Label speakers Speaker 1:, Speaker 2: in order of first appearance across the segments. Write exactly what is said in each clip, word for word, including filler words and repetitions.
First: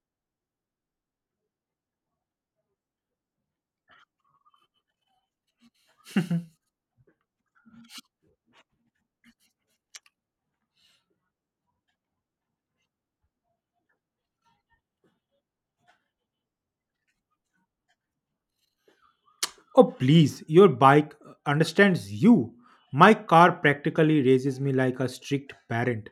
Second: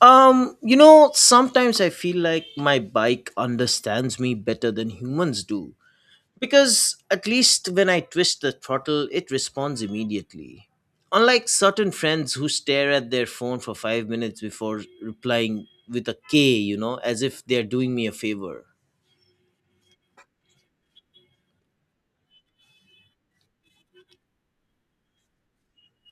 Speaker 1: Um, you know, sometimes I feel like my bike understands me better than humans do. Because at least when I twist the throttle, it responds immediately. Unlike certain friends who stare at their phone for five minutes before replying with a K, you know, as if they're doing me a favor.
Speaker 2: Oh, please, your bike understands you. My car practically raises me like a strict parent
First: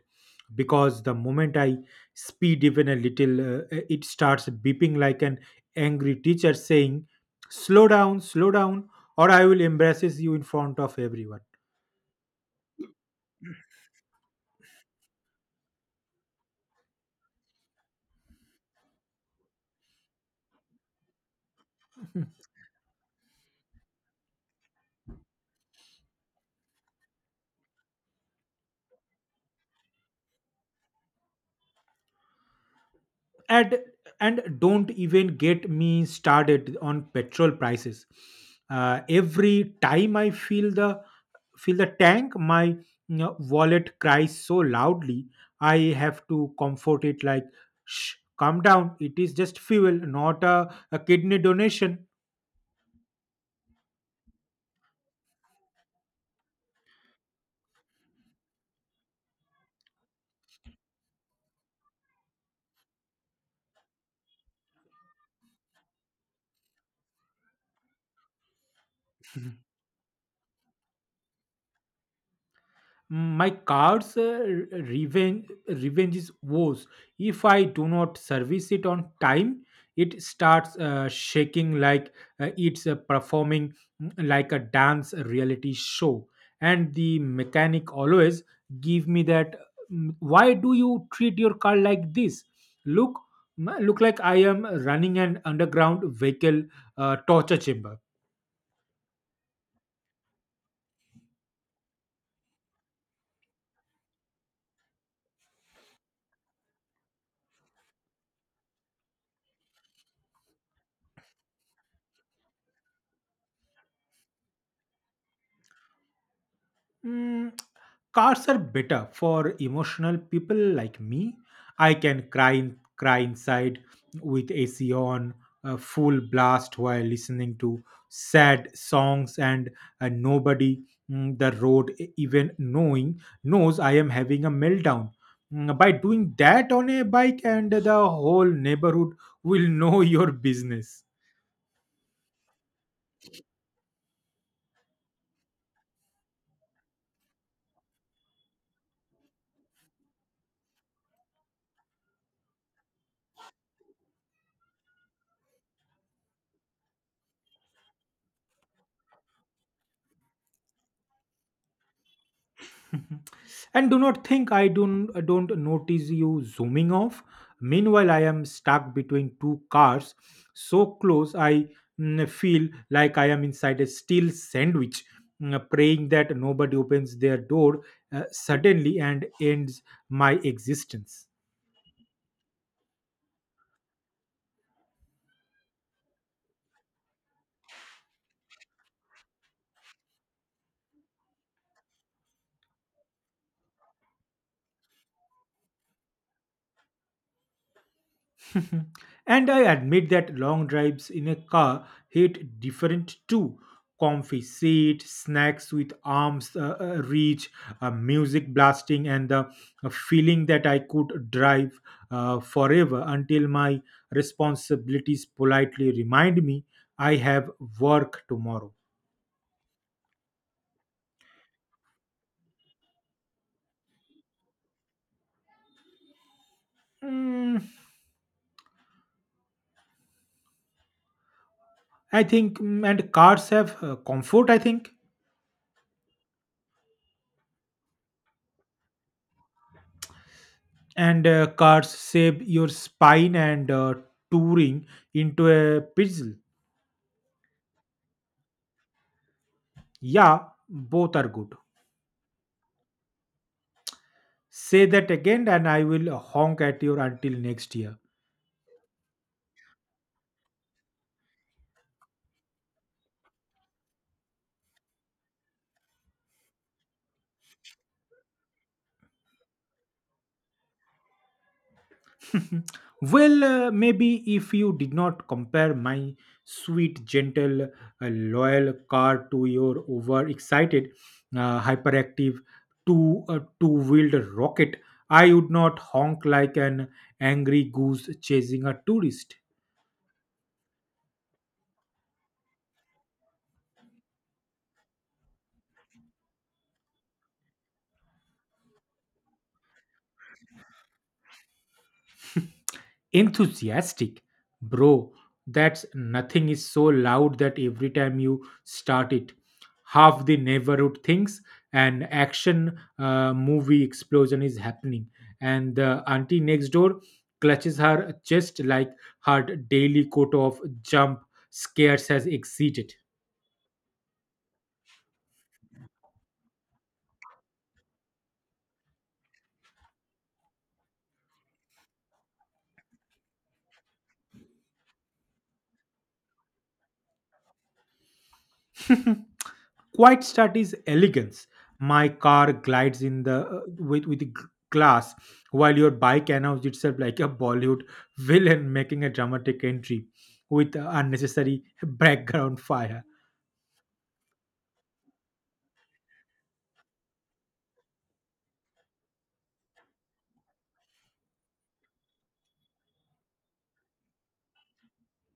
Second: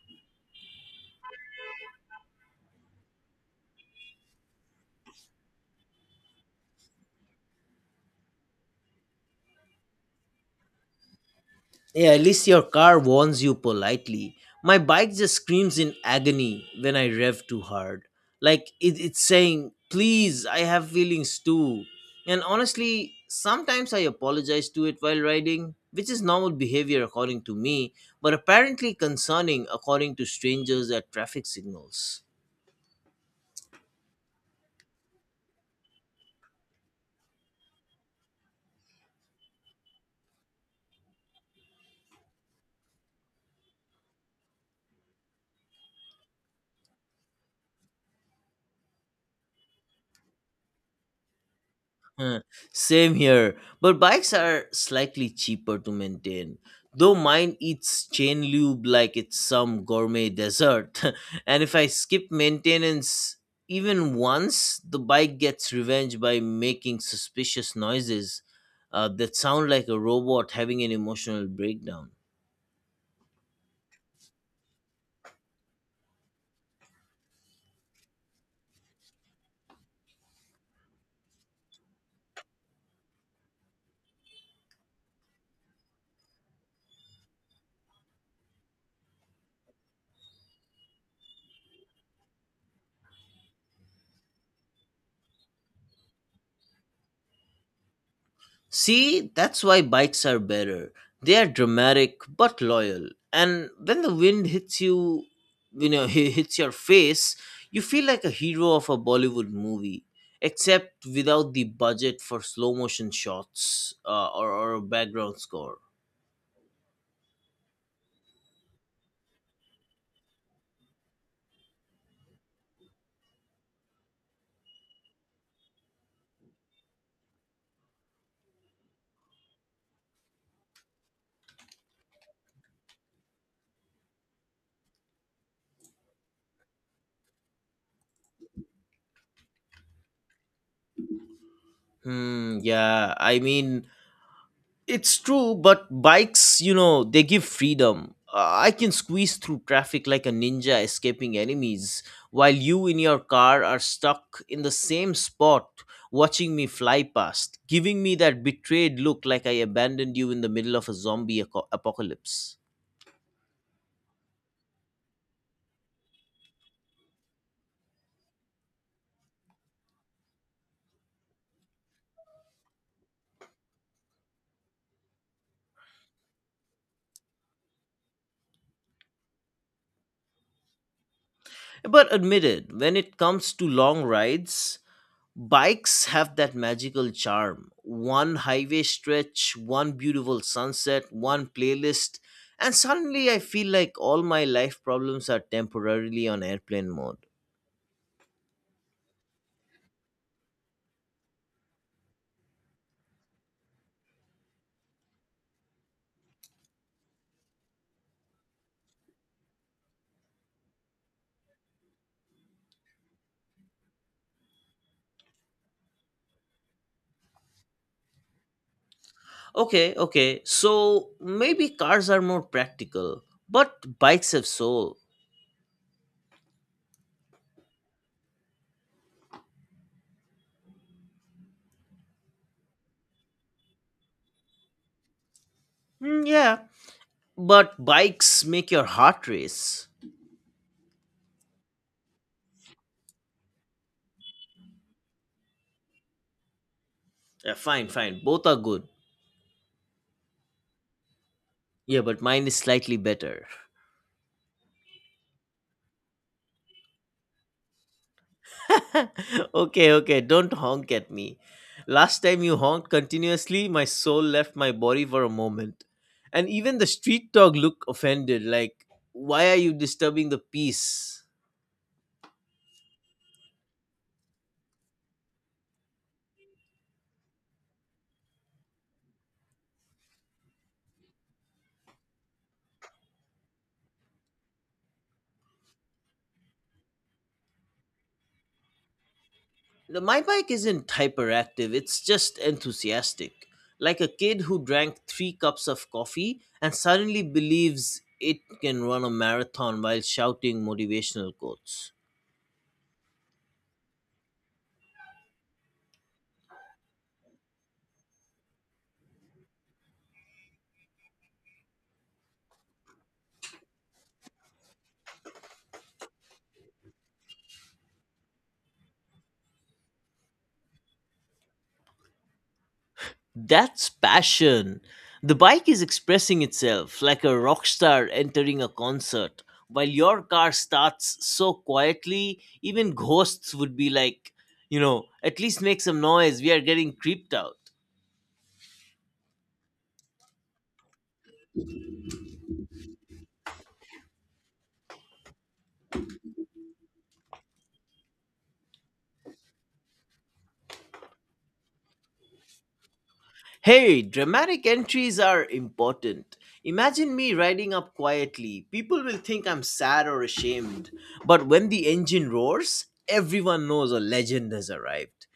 Speaker 2: because the moment I speed even a little, uh, it starts beeping like an angry teacher saying, "Slow down, slow down, or I will embarrass you in front of everyone."
Speaker 1: Yeah, at least your car warns you politely. My bike just screams in agony when I rev too hard. Like it, it's saying, please, I have feelings too. And honestly, sometimes I apologize to it while riding, which is normal behavior according to me, but apparently concerning according to strangers at traffic signals.
Speaker 2: and and don't even get me started on petrol prices. Uh, every time I feel the fill the tank, my you know, wallet cries so loudly I have to comfort it like, "Shh, calm down, it is just fuel, not a, a kidney donation."
Speaker 1: Huh, same here, but bikes are slightly cheaper to maintain. Though mine eats chain lube like it's some gourmet dessert, and if I skip maintenance even once, the bike gets revenge by making suspicious noises uh, that sound like a robot having an emotional breakdown.
Speaker 2: My car's uh, revenge, revenge is woes. If I do not service it on time, it starts uh, shaking like uh, it's uh, performing, mm, like a dance reality show. And the mechanic always give me that. mm, Why do you treat your car like this? Look, mm, look like I am running an underground vehicle uh, torture chamber.
Speaker 1: See, that's why bikes are better. They are dramatic but loyal. And when the wind hits you, you know, hits your face, you feel like a hero of a Bollywood movie, except without the budget for slow motion shots uh, or, or a background score.
Speaker 2: Mm, Cars are better for emotional people like me. I can cry in, cry inside with A C on, uh, full blast while listening to sad songs, and uh, nobody, mm, the road e- even knowing knows I am having a meltdown. Mm, By doing that on a bike, and the whole neighborhood will know your business.
Speaker 1: Hmm, yeah, I mean, it's true, but bikes, you know, they give freedom. Uh, I can squeeze through traffic like a ninja escaping enemies, while you in your car are stuck in the same spot watching me fly past, giving me that betrayed look like I abandoned you in the middle of a zombie aco- apocalypse.
Speaker 2: And do not think I don't, don't notice you zooming off. Meanwhile, I am stuck between two cars so close I mm, feel like I am inside a steel sandwich, mm, praying that nobody opens their door uh, suddenly and ends my existence.
Speaker 1: But admitted, when it comes to long rides, bikes have that magical charm. One highway stretch, one beautiful sunset, one playlist, and suddenly I feel like all my life problems are temporarily on airplane mode.
Speaker 2: Mhm. And I admit that long drives in a car hit different too. Comfy seat, snacks with arms uh, uh, reach, uh, music blasting, and the uh, feeling that I could drive uh, forever until my responsibilities politely remind me I have work tomorrow.
Speaker 1: Okay, okay, so maybe cars are more practical, but bikes have soul.
Speaker 2: Mm, I think, mm, and cars have uh, comfort, I think.
Speaker 1: Hmm, yeah, but bikes make your heart race.
Speaker 2: And uh, cars save your spine and uh, touring into a puzzle.
Speaker 1: Yeah, fine, fine, both are good.
Speaker 2: Yeah, both are good.
Speaker 1: Yeah, but mine is slightly better.
Speaker 2: Say that again, and I will honk at you until next year.
Speaker 1: Okay, okay, don't honk at me. Last time you honked continuously, my soul left my body for a moment. And even the street dog looked offended, like, why are you disturbing the peace?
Speaker 2: Well, uh, maybe if you did not compare my sweet, gentle, uh, loyal car to your overexcited, uh, hyperactive two uh, two-wheeled rocket, I would not honk like an angry goose chasing a tourist.
Speaker 1: The- My bike isn't hyperactive, it's just enthusiastic. Like a kid who drank three cups of coffee and suddenly believes it can run a marathon while shouting motivational quotes.
Speaker 2: Enthusiastic, bro? That's nothing is so loud that every time you start it, half the neighborhood thinks an action uh, movie explosion is happening, and the auntie next door clutches her chest like her daily quota of jump scares has exceeded.
Speaker 1: That's passion. The bike is expressing itself like a rock star entering a concert. While your car starts so quietly, even ghosts would be like, you know, at least make some noise. We are getting creeped out.
Speaker 2: Quiet start is elegance. My car glides in the uh, with with the g- glass, while your bike announces itself like a Bollywood villain making a dramatic entry with unnecessary background fire.
Speaker 1: Hey, dramatic entries are important. Imagine me riding up quietly. People will think I'm sad or ashamed. But when the engine roars, everyone knows a legend has arrived.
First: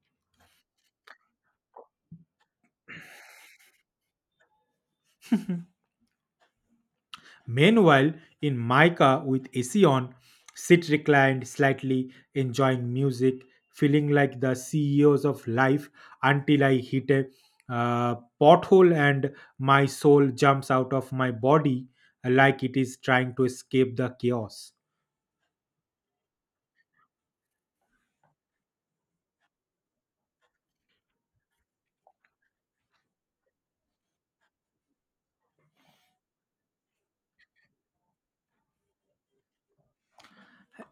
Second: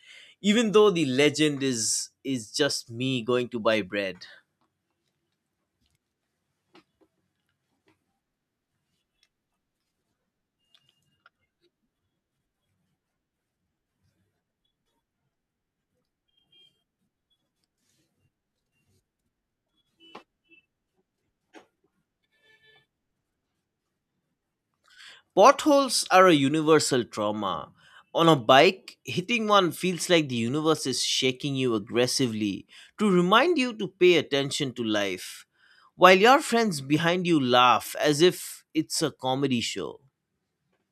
Speaker 1: Even though the legend is is just me going to buy bread.
Speaker 2: Meanwhile, in Micah with Esion, sit reclined slightly, enjoying music, feeling like the C E Os of life until I hit a uh, pothole and my soul jumps out of my body like it is trying to escape the chaos.
Speaker 1: Potholes are a universal trauma. On a bike, hitting one feels like the universe is shaking you aggressively to remind you to pay attention to life, while your friends behind you laugh as if it's a comedy show.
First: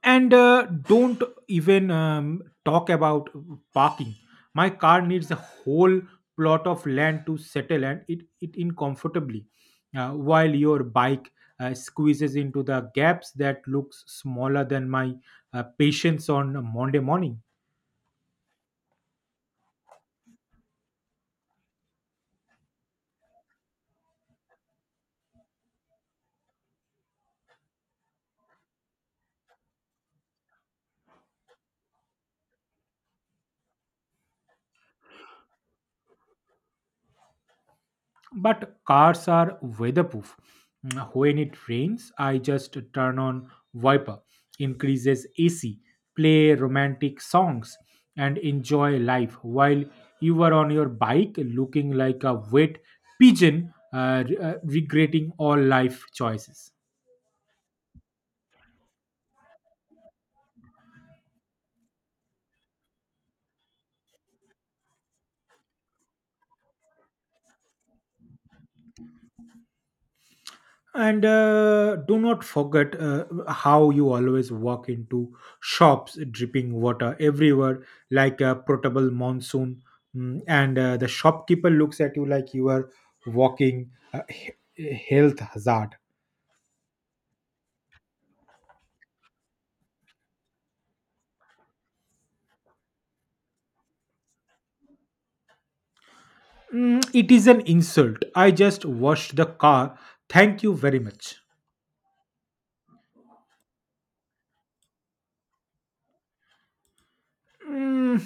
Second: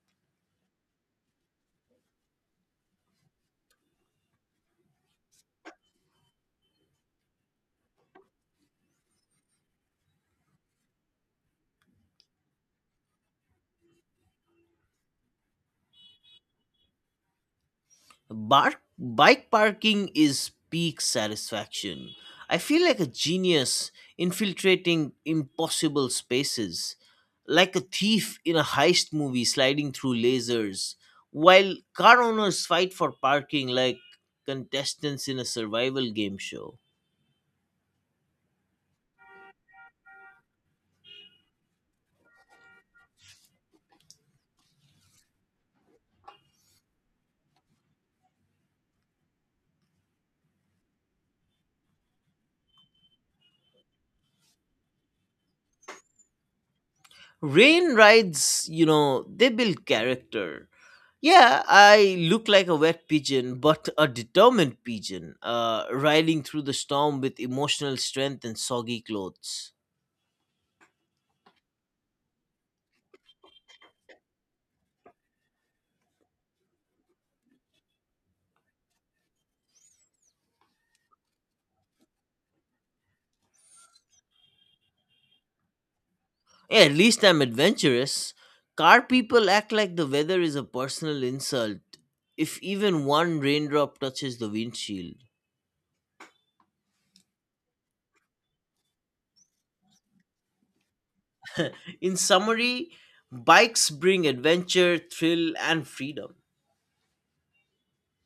Speaker 2: And uh, don't even um, talk about parking. My car needs a whole plot of land to settle and it, it in comfortably, uh, while your bike uh, squeezes into the gaps that looks smaller than my uh, patience on a Monday morning.
Speaker 1: Bar- bike parking is peak satisfaction. I feel like a genius infiltrating impossible spaces, like a thief in a heist movie sliding through lasers, while car owners fight for parking like contestants in a survival game show.
Speaker 2: But cars are weatherproof. Mm, When it rains, I just turn on wiper, increases A C, play romantic songs, and enjoy life while you are on your bike looking like a wet pigeon, uh, re- uh, regretting all life choices.
Speaker 1: Rain rides, you know, they build character. Yeah, I look like a wet pigeon, but a determined pigeon, uh, riding through the storm with emotional strength and soggy clothes.
Speaker 2: And uh, do not forget uh, how you always walk into shops dripping water everywhere like a portable monsoon. Mm, and uh, the shopkeeper looks at you like you are walking uh, he- health hazard.
Speaker 1: Yeah, at least I'm adventurous. Car people act like the weather is a personal insult if even one raindrop touches the windshield.
Speaker 2: Mm, it is an insult, I just washed the car, thank you very much.
Speaker 1: In summary, bikes bring adventure, thrill, and freedom.
Speaker 2: Mm,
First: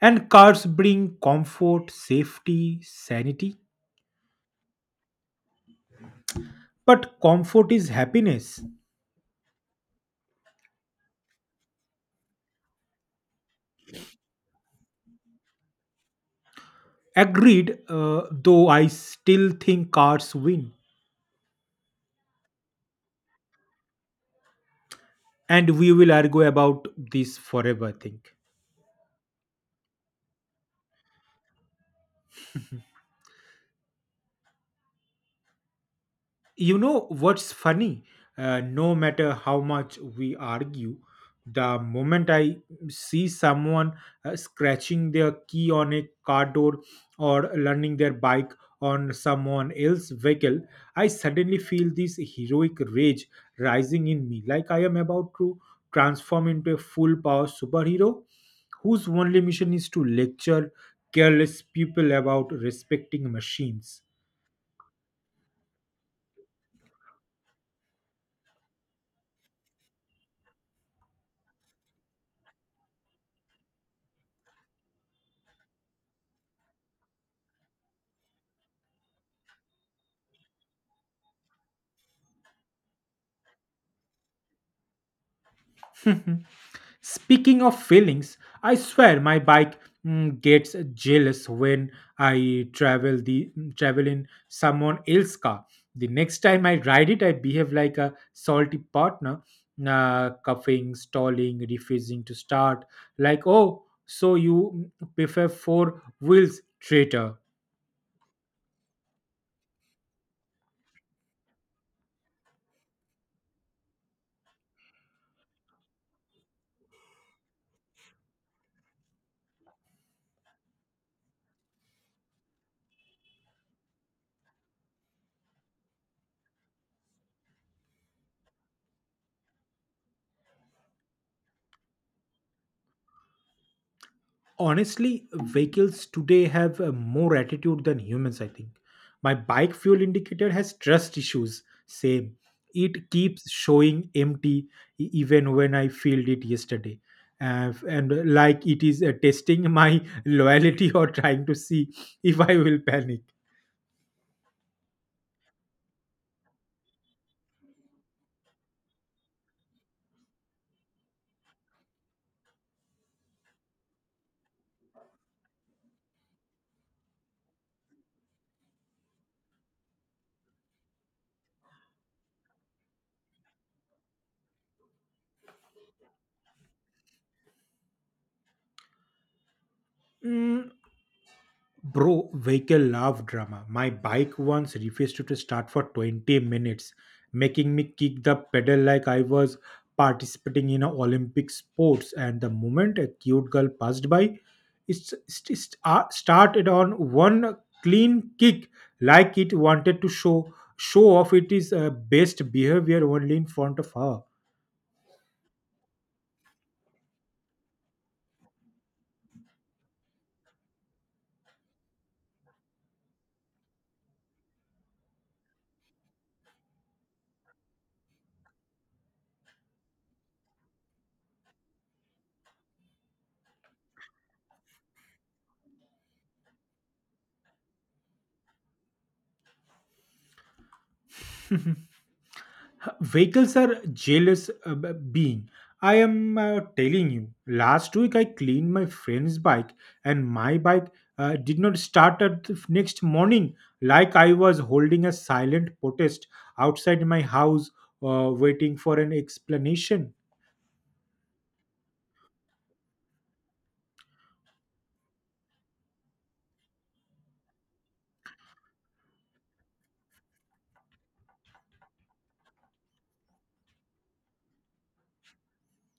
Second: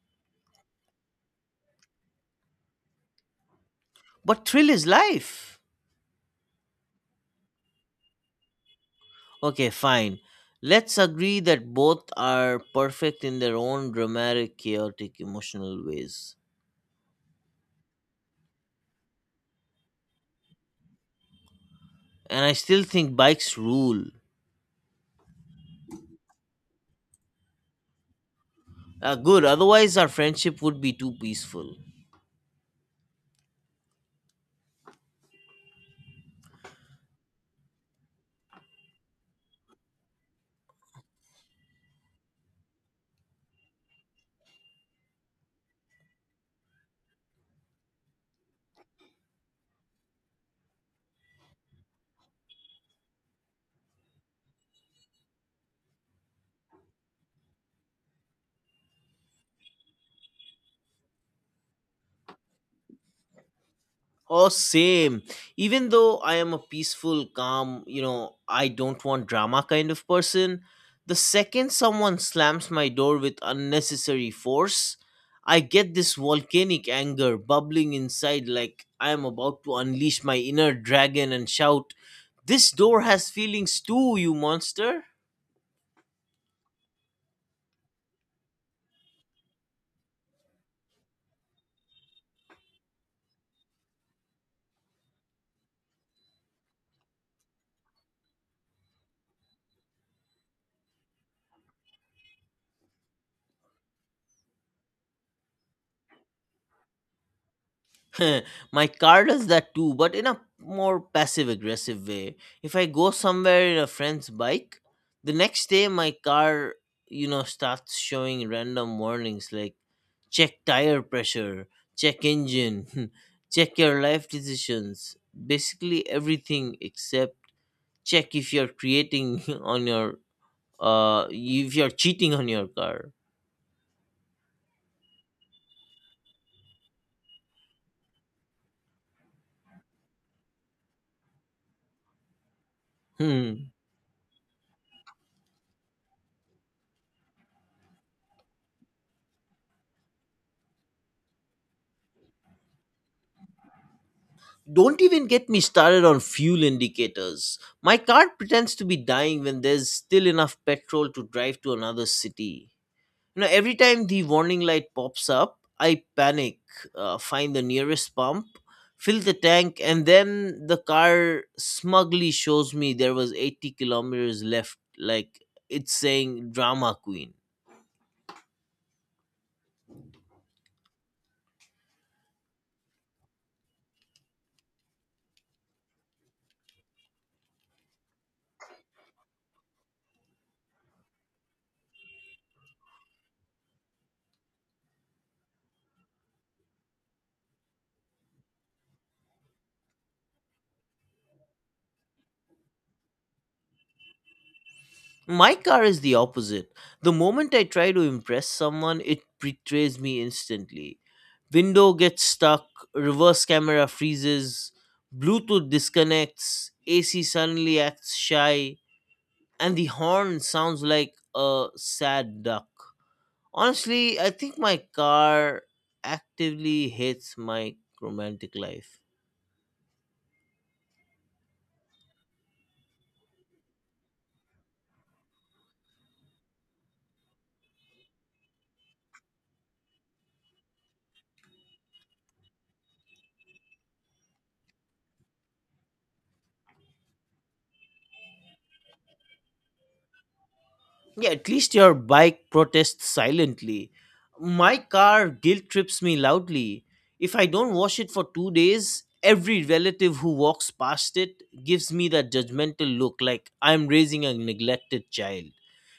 Speaker 2: and cars bring comfort, safety, sanity.
Speaker 1: But thrill is life.
Speaker 2: But comfort is happiness.
Speaker 1: Okay, fine. Let's agree that both are perfect in their own dramatic, chaotic, emotional ways.
Speaker 2: Agreed, uh, though I still think cars win.
Speaker 1: And I still think bikes rule.
Speaker 2: And we will argue about this forever, I think.
Speaker 1: Uh, good, otherwise, our friendship would be too peaceful.
Speaker 2: You know what's funny? Uh, no matter how much we argue, the moment I see someone uh, scratching their key on a car door or landing their bike on someone else's vehicle, I suddenly feel this heroic rage rising in me, like I am about to transform into a full power superhero whose only mission is to lecture careless people about respecting machines.
Speaker 1: Oh, same. Even though I am a peaceful, calm, you know, I don't want drama kind of person, the second someone slams my door with unnecessary force, I get this volcanic anger bubbling inside like I am about to unleash my inner dragon and shout, This door has feelings too, you monster!
Speaker 2: Speaking of feelings, I swear my bike mm, gets jealous when I travel the mm, travel in someone else's car. The next time I ride it, I behave like a salty partner, uh, coughing, stalling, refusing to start. Like, "Oh, so you, mm, prefer four wheels, traitor."
Speaker 1: My car does that too, but in a more passive aggressive way. If I go somewhere in a friend's bike, the next day my car, you know, starts showing random warnings like check tire pressure, check engine, check your life decisions, basically everything except check if you're creating on your uh if you're cheating on your car.
Speaker 2: Honestly, vehicles today have uh, more attitude than humans, I think. My bike fuel indicator has trust issues. Same. It keeps showing empty e- even when I filled it yesterday. Uh, and uh, like it is uh, testing my loyalty or trying to see if I will panic.
Speaker 1: Don't even get me started on fuel indicators. My car pretends to be dying when there's still enough petrol to drive to another city. You know, every time the warning light pops up, I panic, uh, find the nearest pump, fill the tank, and then the car smugly shows me there was eighty kilometers left, like it's saying drama queen.
Speaker 2: Mm, Bro, vehicle love drama. My bike once refused to start for twenty minutes, making me kick the pedal like I was participating in a Olympic sports. And the moment a cute girl passed by, it st- st- uh, started on one clean kick, like it wanted to show show off it is uh, best behavior only in front of her.
Speaker 1: My car is the opposite. The moment I try to impress someone, it betrays me instantly. Window gets stuck, reverse camera freezes, Bluetooth disconnects, A C suddenly acts shy, and the horn sounds like a sad duck. Honestly, I think my car actively hates my romantic life.
Speaker 2: Vehicles are jealous, uh, b- being, I am uh, telling you, last week I cleaned my friend's bike and my bike uh, did not start at the f- next morning, like I was holding a silent protest outside my house, uh, waiting for an explanation.
Speaker 1: Yeah, at least your bike protests silently. My car guilt trips me loudly. If I don't wash it for two days, every relative who walks past it gives me that judgmental look like I'm raising a neglected child.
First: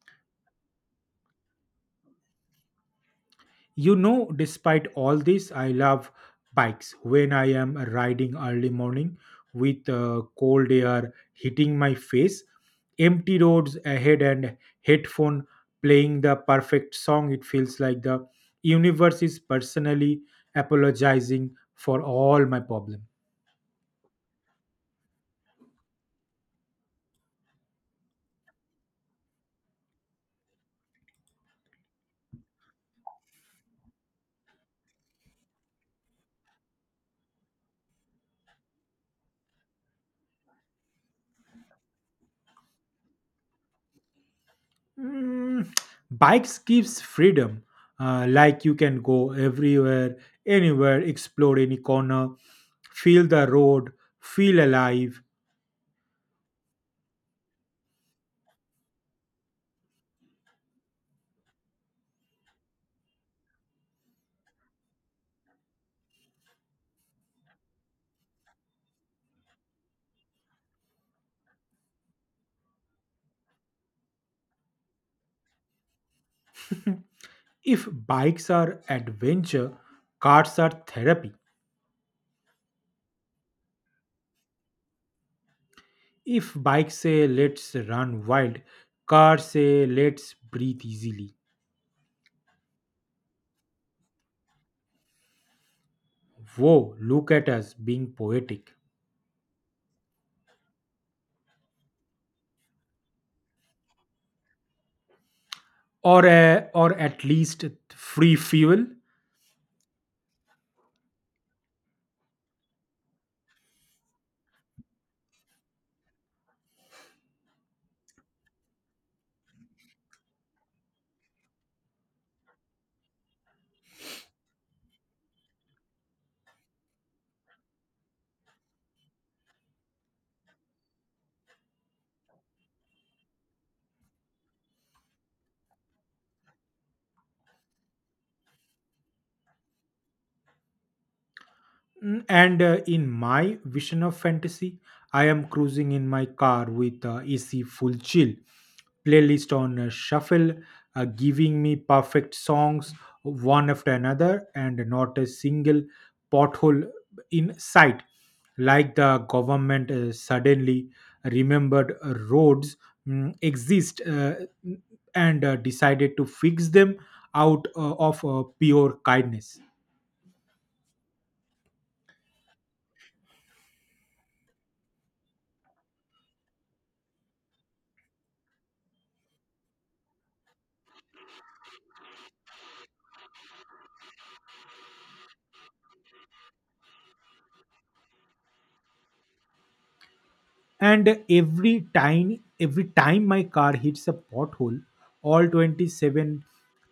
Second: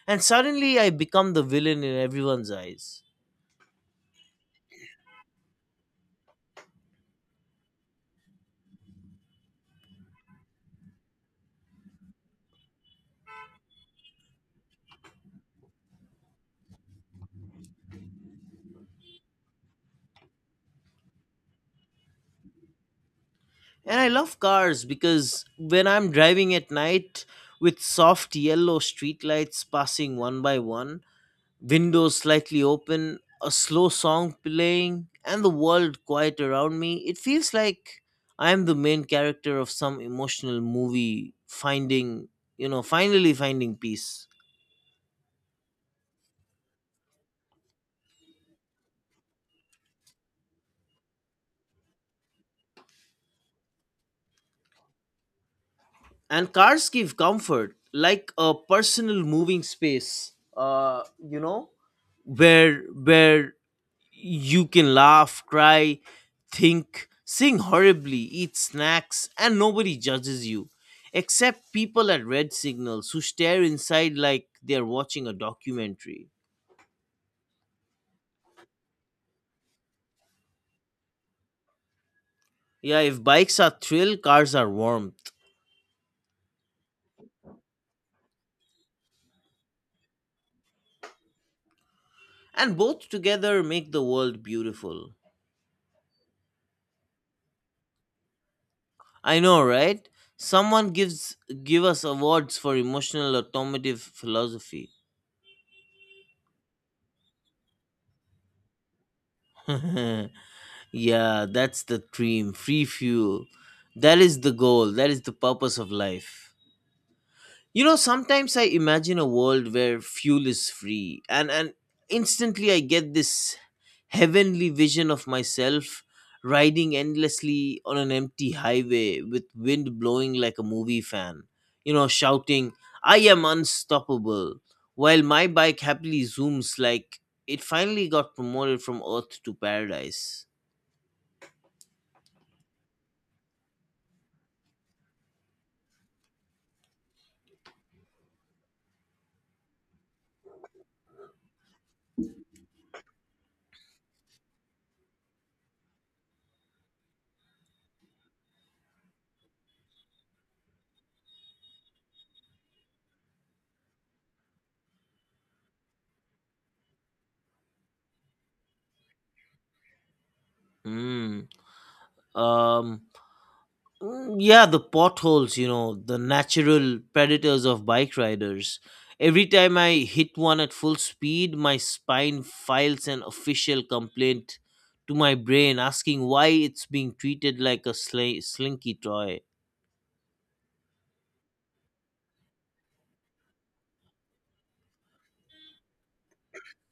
Speaker 1: And suddenly I become the villain in everyone's eyes.
Speaker 2: You know, despite all this, I love bikes. When I am riding early morning with uh, cold air hitting my face, empty roads ahead, and headphone playing the perfect song, it feels like the universe is personally apologizing for all my problem.
Speaker 1: And I love cars because when I'm driving at night with soft yellow streetlights passing one by one, windows slightly open, a slow song playing, and the world quiet around me. It feels like I am the main character of some emotional movie, finding, you know, finally finding peace.
Speaker 2: Mm, Bikes gives freedom. Uh, like you can go everywhere, anywhere, explore any corner, feel the road, feel alive.
Speaker 1: And cars give comfort, like a personal moving space where where you can laugh, cry, think, sing horribly, eat snacks, and nobody judges you. Except people at red signals who stare inside like they're watching a documentary.
Speaker 2: If bikes are adventure, cars are therapy.
Speaker 1: Yeah, if bikes are thrill, cars are warmth.
Speaker 2: If bikes say let's run wild, cars say let's breathe easily.
Speaker 1: And both together make the world beautiful.
Speaker 2: Whoa, look at us being poetic.
Speaker 1: I know, right? Someone gives give us awards for emotional automotive philosophy.
Speaker 2: Or, a, or at least free fuel.
Speaker 1: Yeah, that's the dream. Free fuel. That is the goal. That is the purpose of life. You know, sometimes I imagine a world where fuel is free and and instantly I get this heavenly vision of myself riding endlessly on an empty highway with wind blowing like a movie fan. You know, shouting, "I am unstoppable," while my bike happily zooms like it finally got promoted from earth to paradise.
Speaker 2: Mm, And uh, in my vision of fantasy, I am cruising in my car with uh, A C full chill, playlist on uh, shuffle, uh, giving me perfect songs one after another, and not a single pothole in sight. Like the government uh, suddenly remembered uh, roads mm, exist, uh, and uh, decided to fix them out uh, of uh, pure kindness.
Speaker 1: Hmm. Um, mm, yeah, the potholes, you know, the natural predators of bike riders. Every time I hit one at full speed, my spine files an official complaint to my brain asking why it's being treated like a sli- slinky toy.
Speaker 2: And every time every time my car hits a pothole, all twenty-seven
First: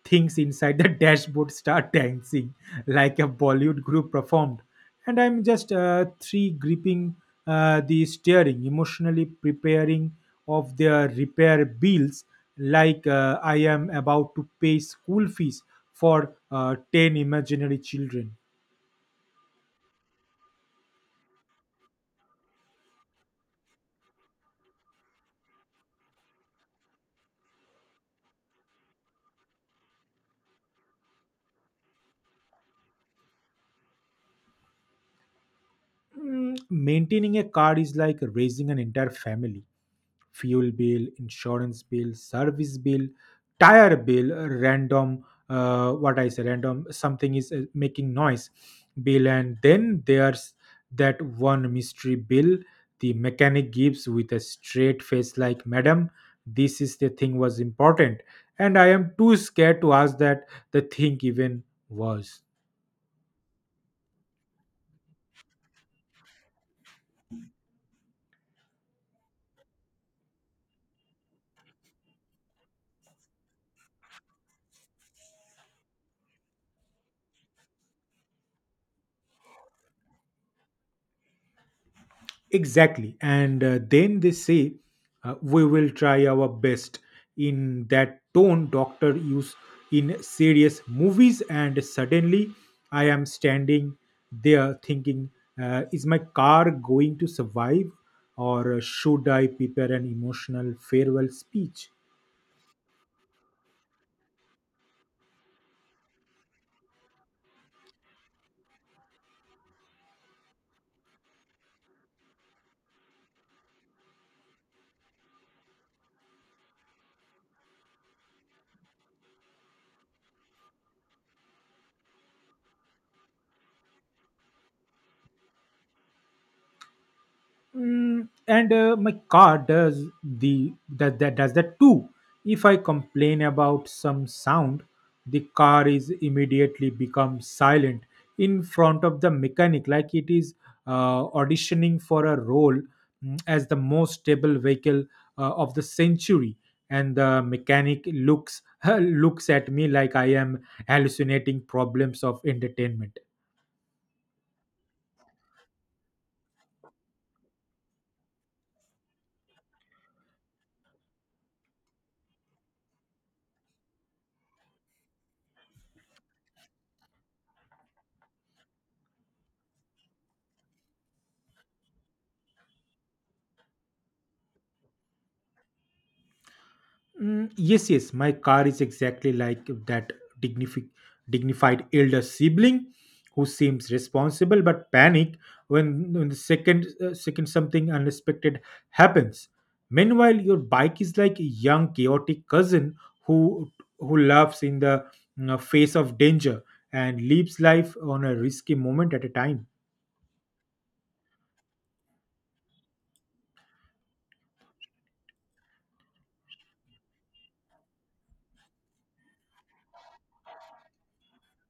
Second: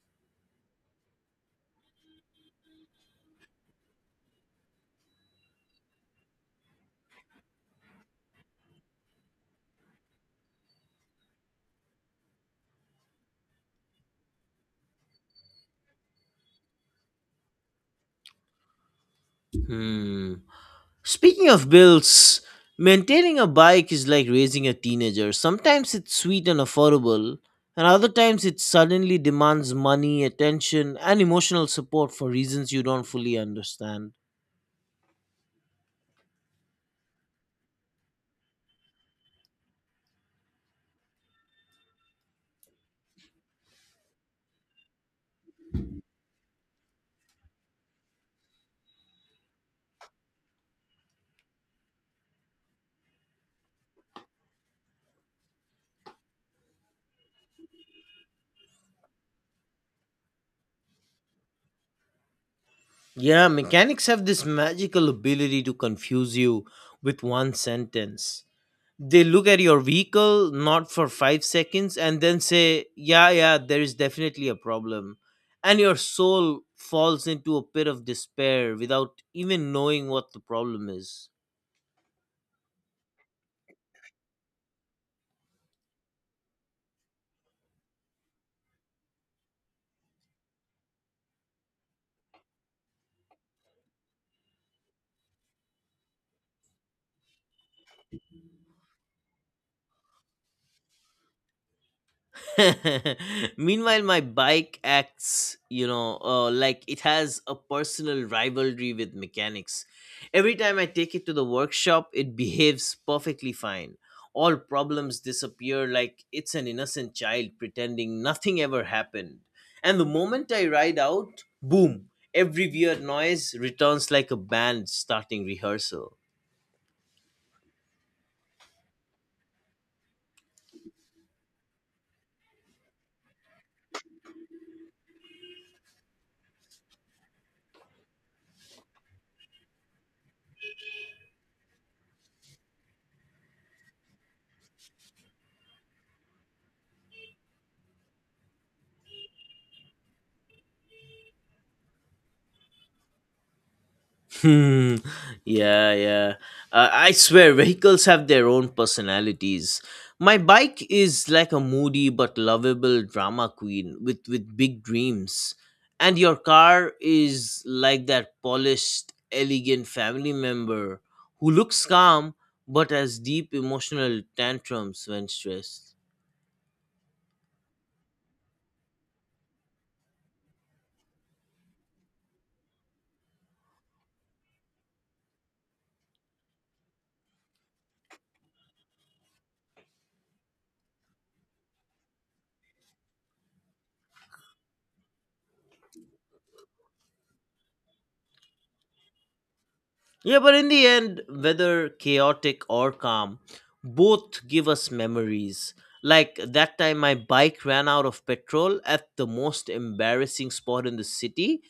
Speaker 2: things inside the dashboard start dancing like a Bollywood group performed, and I'm just uh, three gripping uh, the steering emotionally, preparing of their repair bills like uh, I am about to pay school fees for uh, ten imaginary children.
Speaker 1: Hmm. Speaking of bills, maintaining a bike is like raising a teenager. Sometimes it's sweet and affordable, and other times it suddenly demands money, attention, and emotional support for reasons you don't fully understand.
Speaker 2: Mm, maintaining a car is like raising an entire family: fuel bill, insurance bill, service bill, tire bill, random, uh, what I say, random something is uh, making noise bill. And then there's that one mystery bill the mechanic gives with a straight face like, "Madam, this is the thing was important," and I am too scared to ask that the thing even was.
Speaker 1: Yeah, mechanics have this magical ability to confuse you with one sentence. They look at your vehicle not for five seconds and then say, yeah, yeah, there is definitely a problem. And your soul falls into a pit of despair without even knowing what the problem is.
Speaker 2: Exactly. And uh, then they say, uh, "We will try our best," in that tone doctor use in serious movies. And suddenly I am standing there thinking, uh, is my car going to survive or should I prepare an emotional farewell speech?
Speaker 1: Meanwhile, my bike acts, you know, uh, like it has a personal rivalry with mechanics. Every time I take it to the workshop, it behaves perfectly fine. All problems disappear like it's an innocent child pretending nothing ever happened. And the moment I ride out, boom, every weird noise returns like a band starting rehearsal.
Speaker 2: Mm, and uh, my car does the that, that does that too. If I complain about some sound, the car is immediately become silent in front of the mechanic like it is uh, auditioning for a role, mm, as the most stable vehicle uh, of the century. And the mechanic looks looks at me like I am hallucinating problems of entertainment.
Speaker 1: Hmm. Yeah, yeah. Uh, I swear, vehicles have their own personalities. My bike is like a moody but lovable drama queen with, with big dreams. And your car is like that polished, elegant family member who looks calm but has deep emotional tantrums when stressed.
Speaker 2: Mm, yes, yes, my car is exactly like that dignifi- dignified elder sibling who seems responsible but panic when, when the second uh, second something unexpected happens. Meanwhile, your bike is like a young chaotic cousin who who laughs in the you face of danger and lives life on a risky moment at a time.
Speaker 1: Yeah, but in the end, whether chaotic or calm, both give us memories. Like that time my bike ran out of petrol at the most embarrassing spot in the city,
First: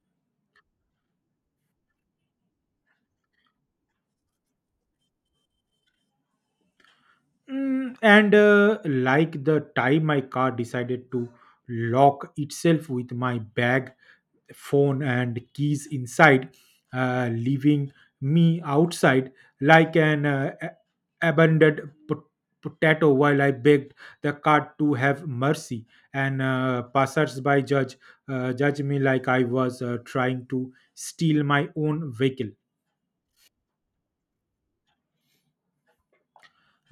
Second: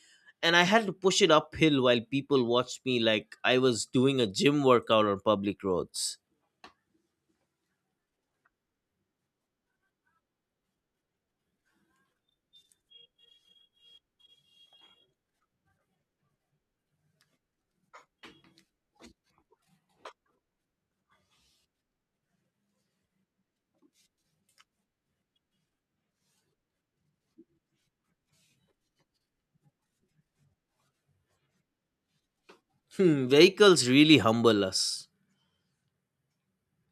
Speaker 1: and I had to push it uphill while people watched me like I was doing a gym workout on public roads.
Speaker 2: Mm, and uh, like the time my car decided to lock itself with my bag, phone, and keys inside, uh, leaving me outside like an uh, a- abandoned pot- potato, while I begged the God to have mercy. And uh, passersby judge, uh, judge me like I was uh, trying to steal my own vehicle.
Speaker 1: Hmm, vehicles really humble us.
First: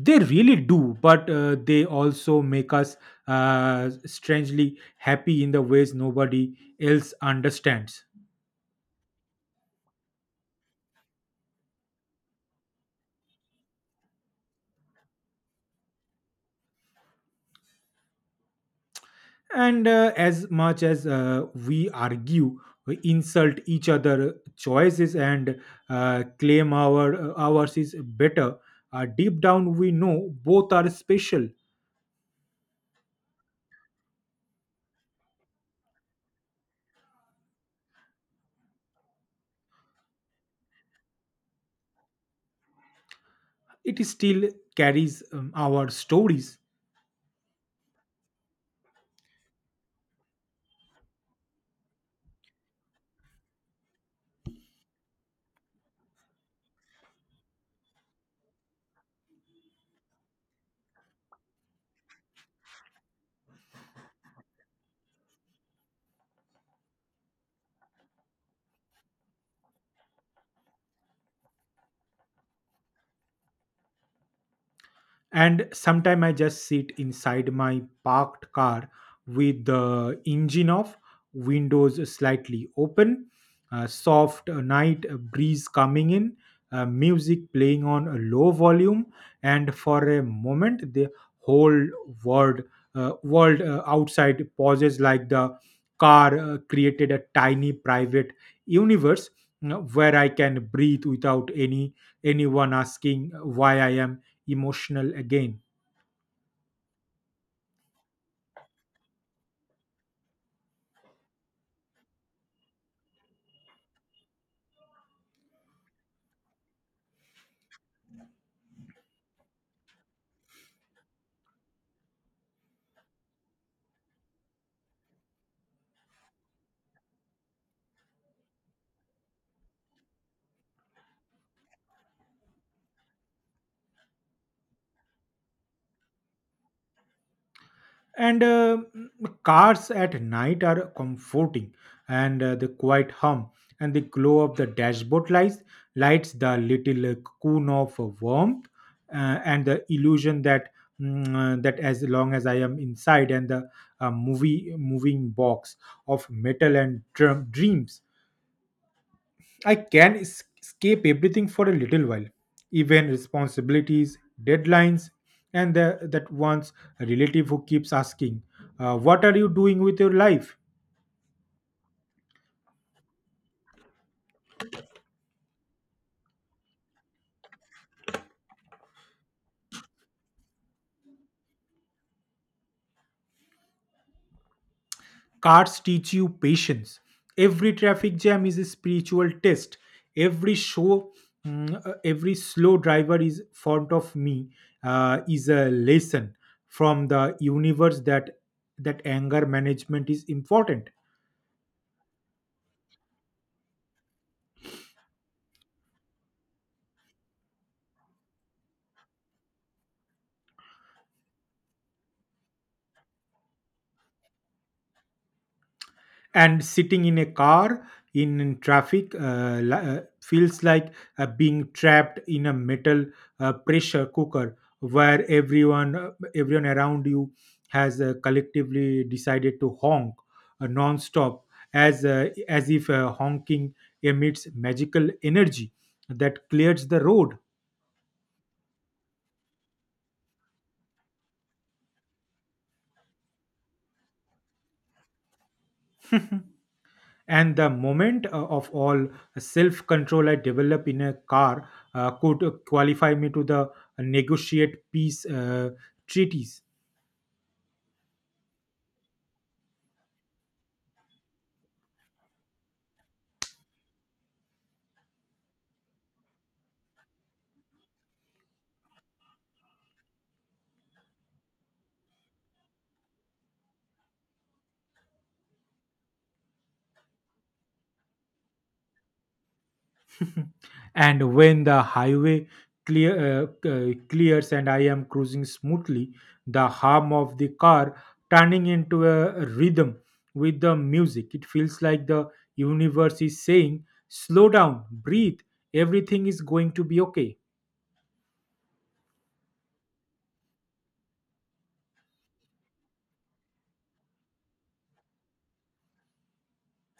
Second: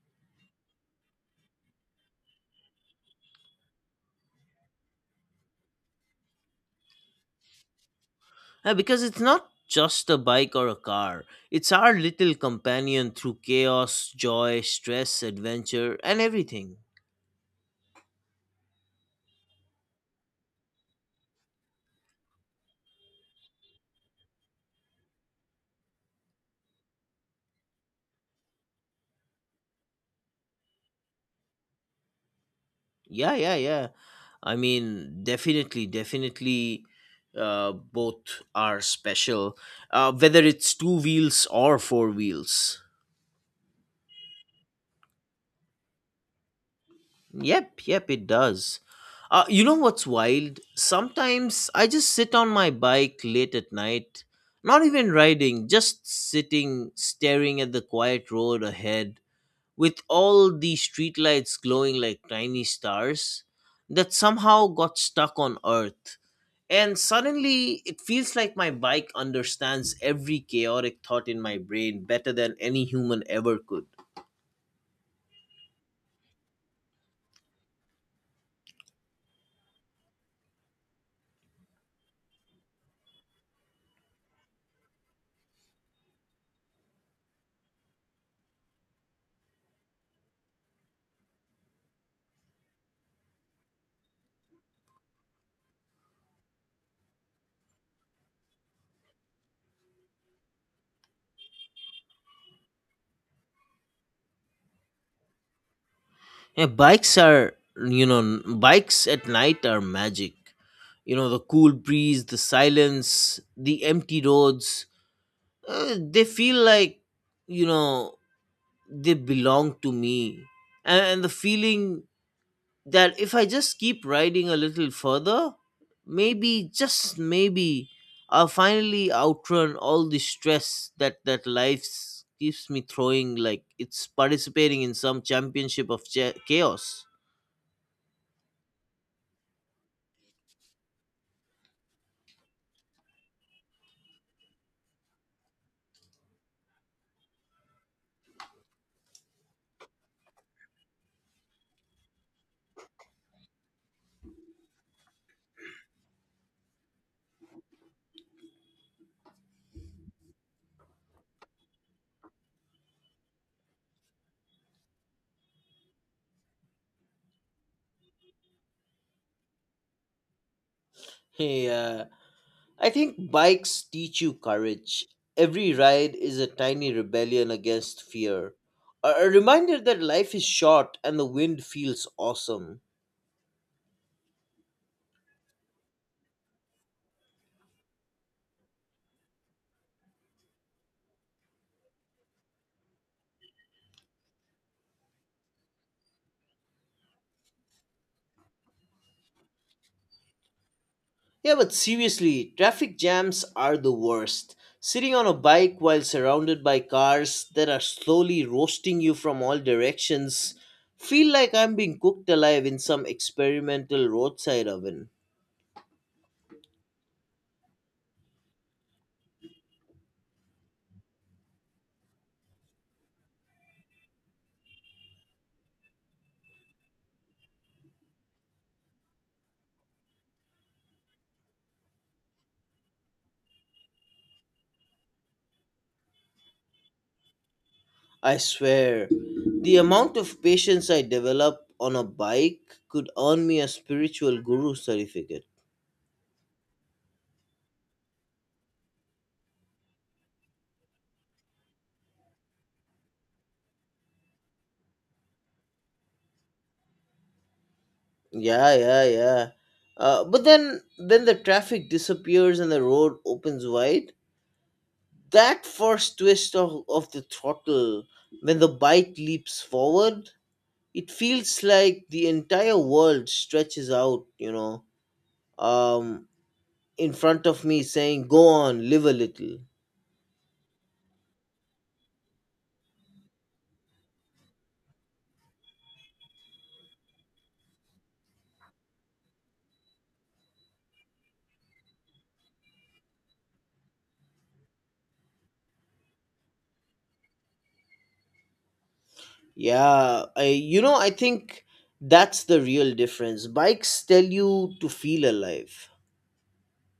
Speaker 2: They really do, but uh, they also make us uh, strangely happy in the ways nobody else understands.
Speaker 1: Uh, because it's not just a bike or a car, it's our little companion through chaos, joy, stress, adventure, and everything.
Speaker 2: And uh, as much as uh, we argue, we insult each other choices and uh, claim our uh, ours is better. Uh, deep down, we know both are special.
Speaker 1: Yeah, yeah, yeah. I mean, definitely, definitely, uh, both are special. Uh, whether it's two wheels or four wheels.
Speaker 2: It still carries um, our stories.
Speaker 1: Yep, yep, it does. Uh, you know what's wild? Sometimes I just sit on my bike late at night, not even riding, just sitting, staring at the quiet road ahead with all the streetlights glowing like tiny stars that somehow got stuck on Earth. And suddenly, it feels like my bike understands every chaotic thought in my brain better than any human ever could.
Speaker 2: And sometime I just sit inside my parked car with the engine off, windows slightly open, a soft night breeze coming in, uh, music playing on a low volume. And for a moment the whole world uh, world uh, outside pauses, like the car uh, created a tiny private universe, you know, where I can breathe without any anyone asking why I am emotional again.
Speaker 1: Yeah, bikes are, you know, n- bikes at night are magic. You know, the cool breeze, the silence, the empty roads, uh, they feel like, you know, they belong to me. And, and the feeling that if I just keep riding a little further, maybe, just maybe, I'll finally outrun all the stress that, that life s- keeps me throwing like it's participating in some championship of cha- chaos.
Speaker 2: And uh, cars at night are comforting, and uh, the quiet hum and the glow of the dashboard lights, lights the little uh, cocoon of warmth, uh, and the illusion that mm, uh, that as long as I am inside and the uh, movie moving box of metal and drum, dreams, I can es- escape everything for a little while, even responsibilities, deadlines, and the, that one's relative who keeps asking, uh, "What are you doing with your life?"
Speaker 1: Hey, uh, I think bikes teach you courage. Every ride is a tiny rebellion against fear. A a reminder that life is short and the wind feels awesome.
Speaker 2: Cars teach you patience. Every traffic jam is a spiritual test. Every show, mm, uh, every slow driver is in front of me uh, is a lesson from the universe that that anger management is important.
Speaker 1: Yeah, but seriously, traffic jams are the worst. Sitting on a bike while surrounded by cars that are slowly roasting you from all directions feel like I'm being cooked alive in some experimental roadside oven.
Speaker 2: And sitting in a car in traffic uh, li- uh, feels like uh, being trapped in a metal uh, pressure cooker, where everyone uh, everyone around you has uh, collectively decided to honk uh, non-stop, as uh, as if uh, honking emits magical energy that clears the road.
Speaker 1: I swear, the amount of patience I develop on a bike could earn me a spiritual guru certificate.
Speaker 2: And the moment uh, of all self control I develop in a car uh, could qualify me to the negotiate peace uh, treaties.
Speaker 1: Yeah, yeah, yeah. Uh, but then, then the traffic disappears and the road opens wide. That first twist of, of the throttle, when the bike leaps forward, it feels like the entire world stretches out, you know, um, in front of me saying, go on, live a little.
Speaker 2: And when the highway clear uh, uh, clears and I am cruising smoothly, the hum of the car turning into a rhythm with the music, it feels like the universe is saying, "Slow down, breathe, everything is going to be okay."
Speaker 1: Yeah, I, you know, I think that's the real difference. Bikes tell you to feel alive.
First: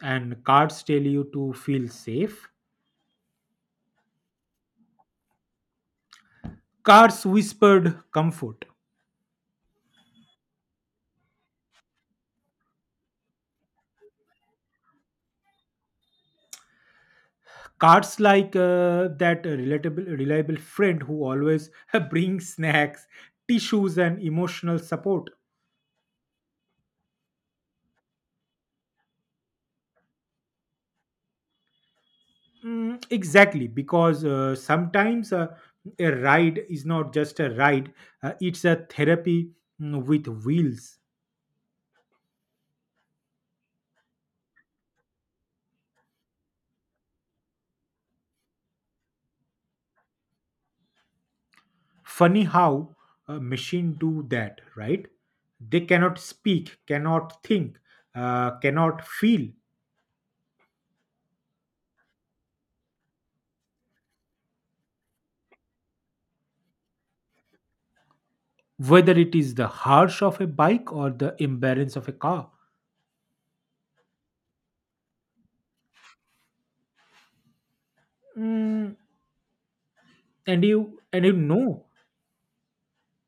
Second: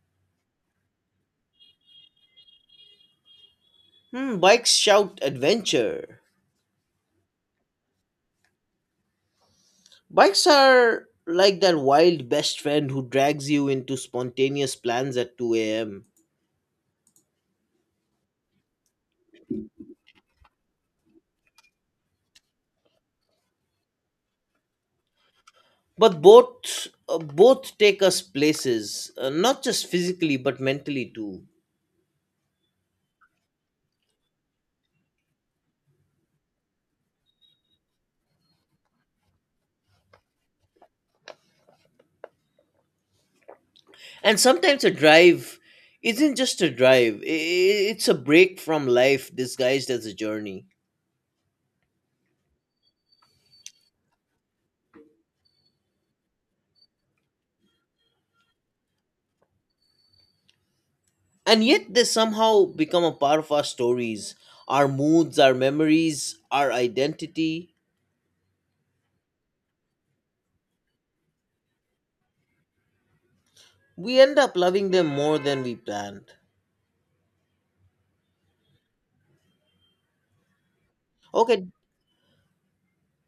Speaker 2: And cards tell you to feel safe.
Speaker 1: Hmm, bikes shout adventure.
Speaker 2: Cars whispered comfort.
Speaker 1: Bikes are like that wild best friend who drags you into spontaneous plans at two a m
Speaker 2: Cars like uh, that relatable, reliable friend who always brings snacks, tissues, and emotional support.
Speaker 1: But both uh, both take us places uh, not just physically but mentally too.
Speaker 2: Mm, exactly, because uh, sometimes uh, a ride is not just a ride, uh, it's a therapy, mm, with wheels.
Speaker 1: And sometimes a drive isn't just a drive, i- i- it's a break from life disguised as a journey.
Speaker 2: Funny how a machine do that, right? They cannot speak, cannot think, uh, cannot feel,
Speaker 1: And yet they somehow become a part of our stories, our moods, our memories, our identity.
Speaker 2: whether it is the harsh of a bike or the embarrass of a car.
Speaker 1: We end up loving them more than we planned.
Speaker 2: Mm, and you, and you
Speaker 1: Okay,
Speaker 2: know,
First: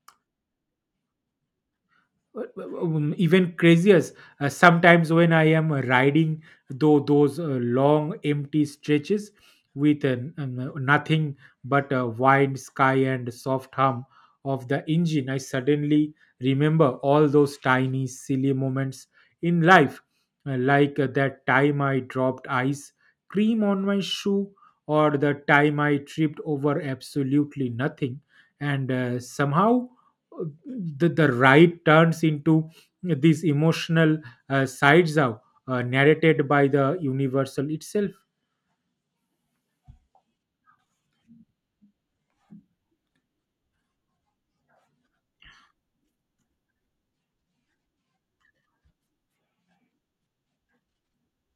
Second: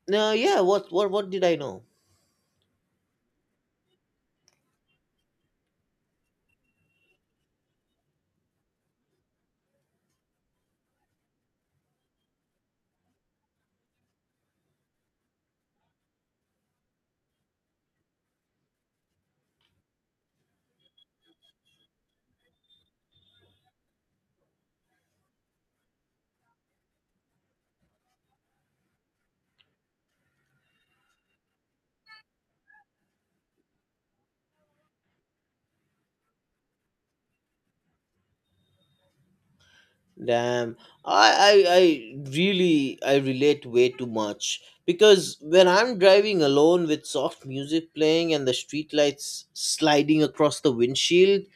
Speaker 1: now, yeah, what what what did I know?
Speaker 2: um, even crazier, uh, sometimes when I am uh, riding though those uh, long empty stretches with uh, n- um, uh, nothing but a wide sky and soft hum of the engine, I suddenly remember all those tiny silly moments in life, uh, like uh, that time I dropped ice cream on my shoe, or the time I tripped over absolutely nothing. And uh, somehow the, the right turns into these emotional uh, sides out, uh, narrated by the universal itself.
Speaker 1: Damn, I, I I really I relate way too much because when I'm driving alone with soft music playing and the streetlights sliding across the windshield,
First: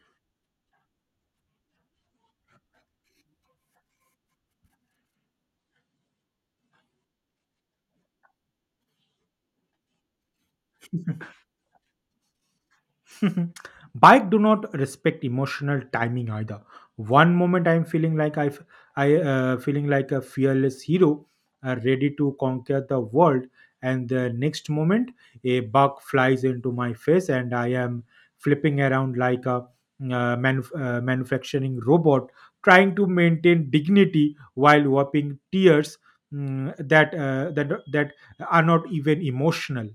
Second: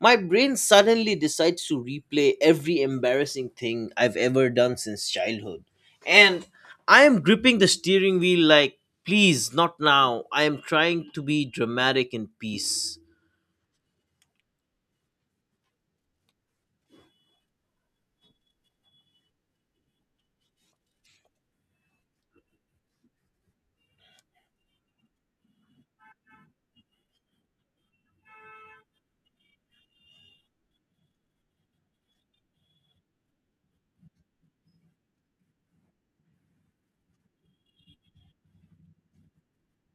Speaker 1: my brain suddenly decides to replay every embarrassing thing I've ever done since childhood. And I am gripping the steering wheel like, please, not now. I am trying to be dramatic in peace.
Speaker 2: Bike do not respect emotional timing either. One moment I'm feeling like i f- i uh, feeling like a fearless hero, uh, ready to conquer the world, and the next moment a bug flies into my face and I am flipping around like a uh, manuf- uh, manufacturing robot, trying to maintain dignity while wiping tears, mm, that uh, that that are not even emotional.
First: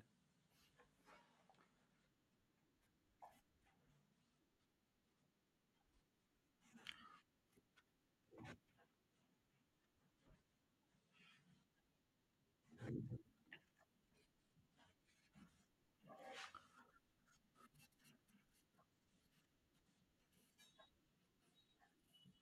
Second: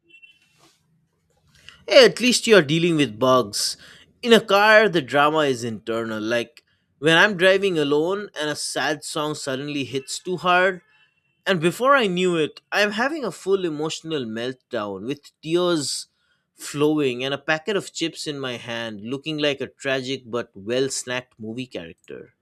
Speaker 1: Hey, at least you are dealing with bugs. In a car, the drama is internal. Like when I'm driving alone and a sad song suddenly hits too hard, and before I knew it, I'm having a full emotional meltdown with tears flowing and a packet of chips in my hand, looking like a tragic but well snacked movie character.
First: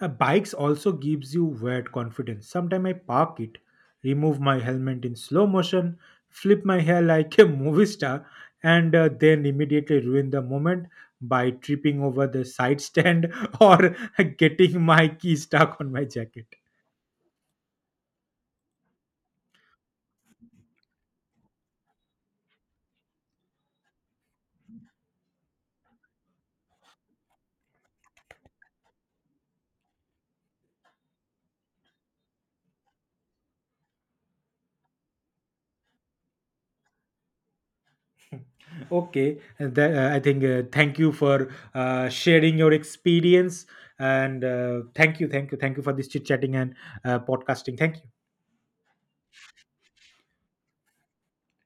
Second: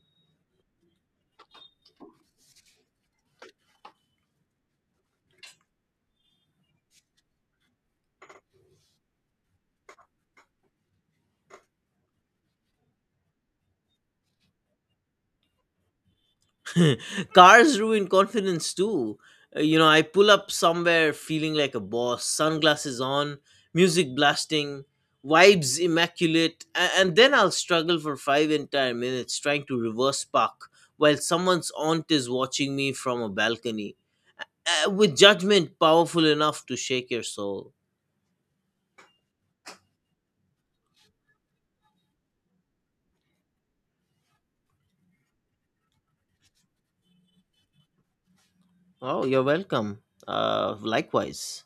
Speaker 2: Uh, bikes also gives you weird confidence. Sometimes I park it, remove my helmet in slow motion, flip my hair like a movie star, and uh, then immediately ruin the moment by tripping over the side stand or getting my key stuck on my jacket.
Speaker 1: Cars ruin confidence too. Uh, You know, I pull up somewhere feeling like a boss, sunglasses on, music blasting, vibes immaculate, a- and then I'll struggle for five entire minutes trying to reverse park while someone's aunt is watching me from a balcony. Uh, with judgment powerful enough to shake your soul.
Speaker 2: Okay, and that, uh, I think uh, thank you for uh, sharing your experience, and uh, thank you, thank you, thank you for this chit chatting and uh, podcasting. Thank you.
Speaker 1: Oh, you're welcome. Uh, Likewise.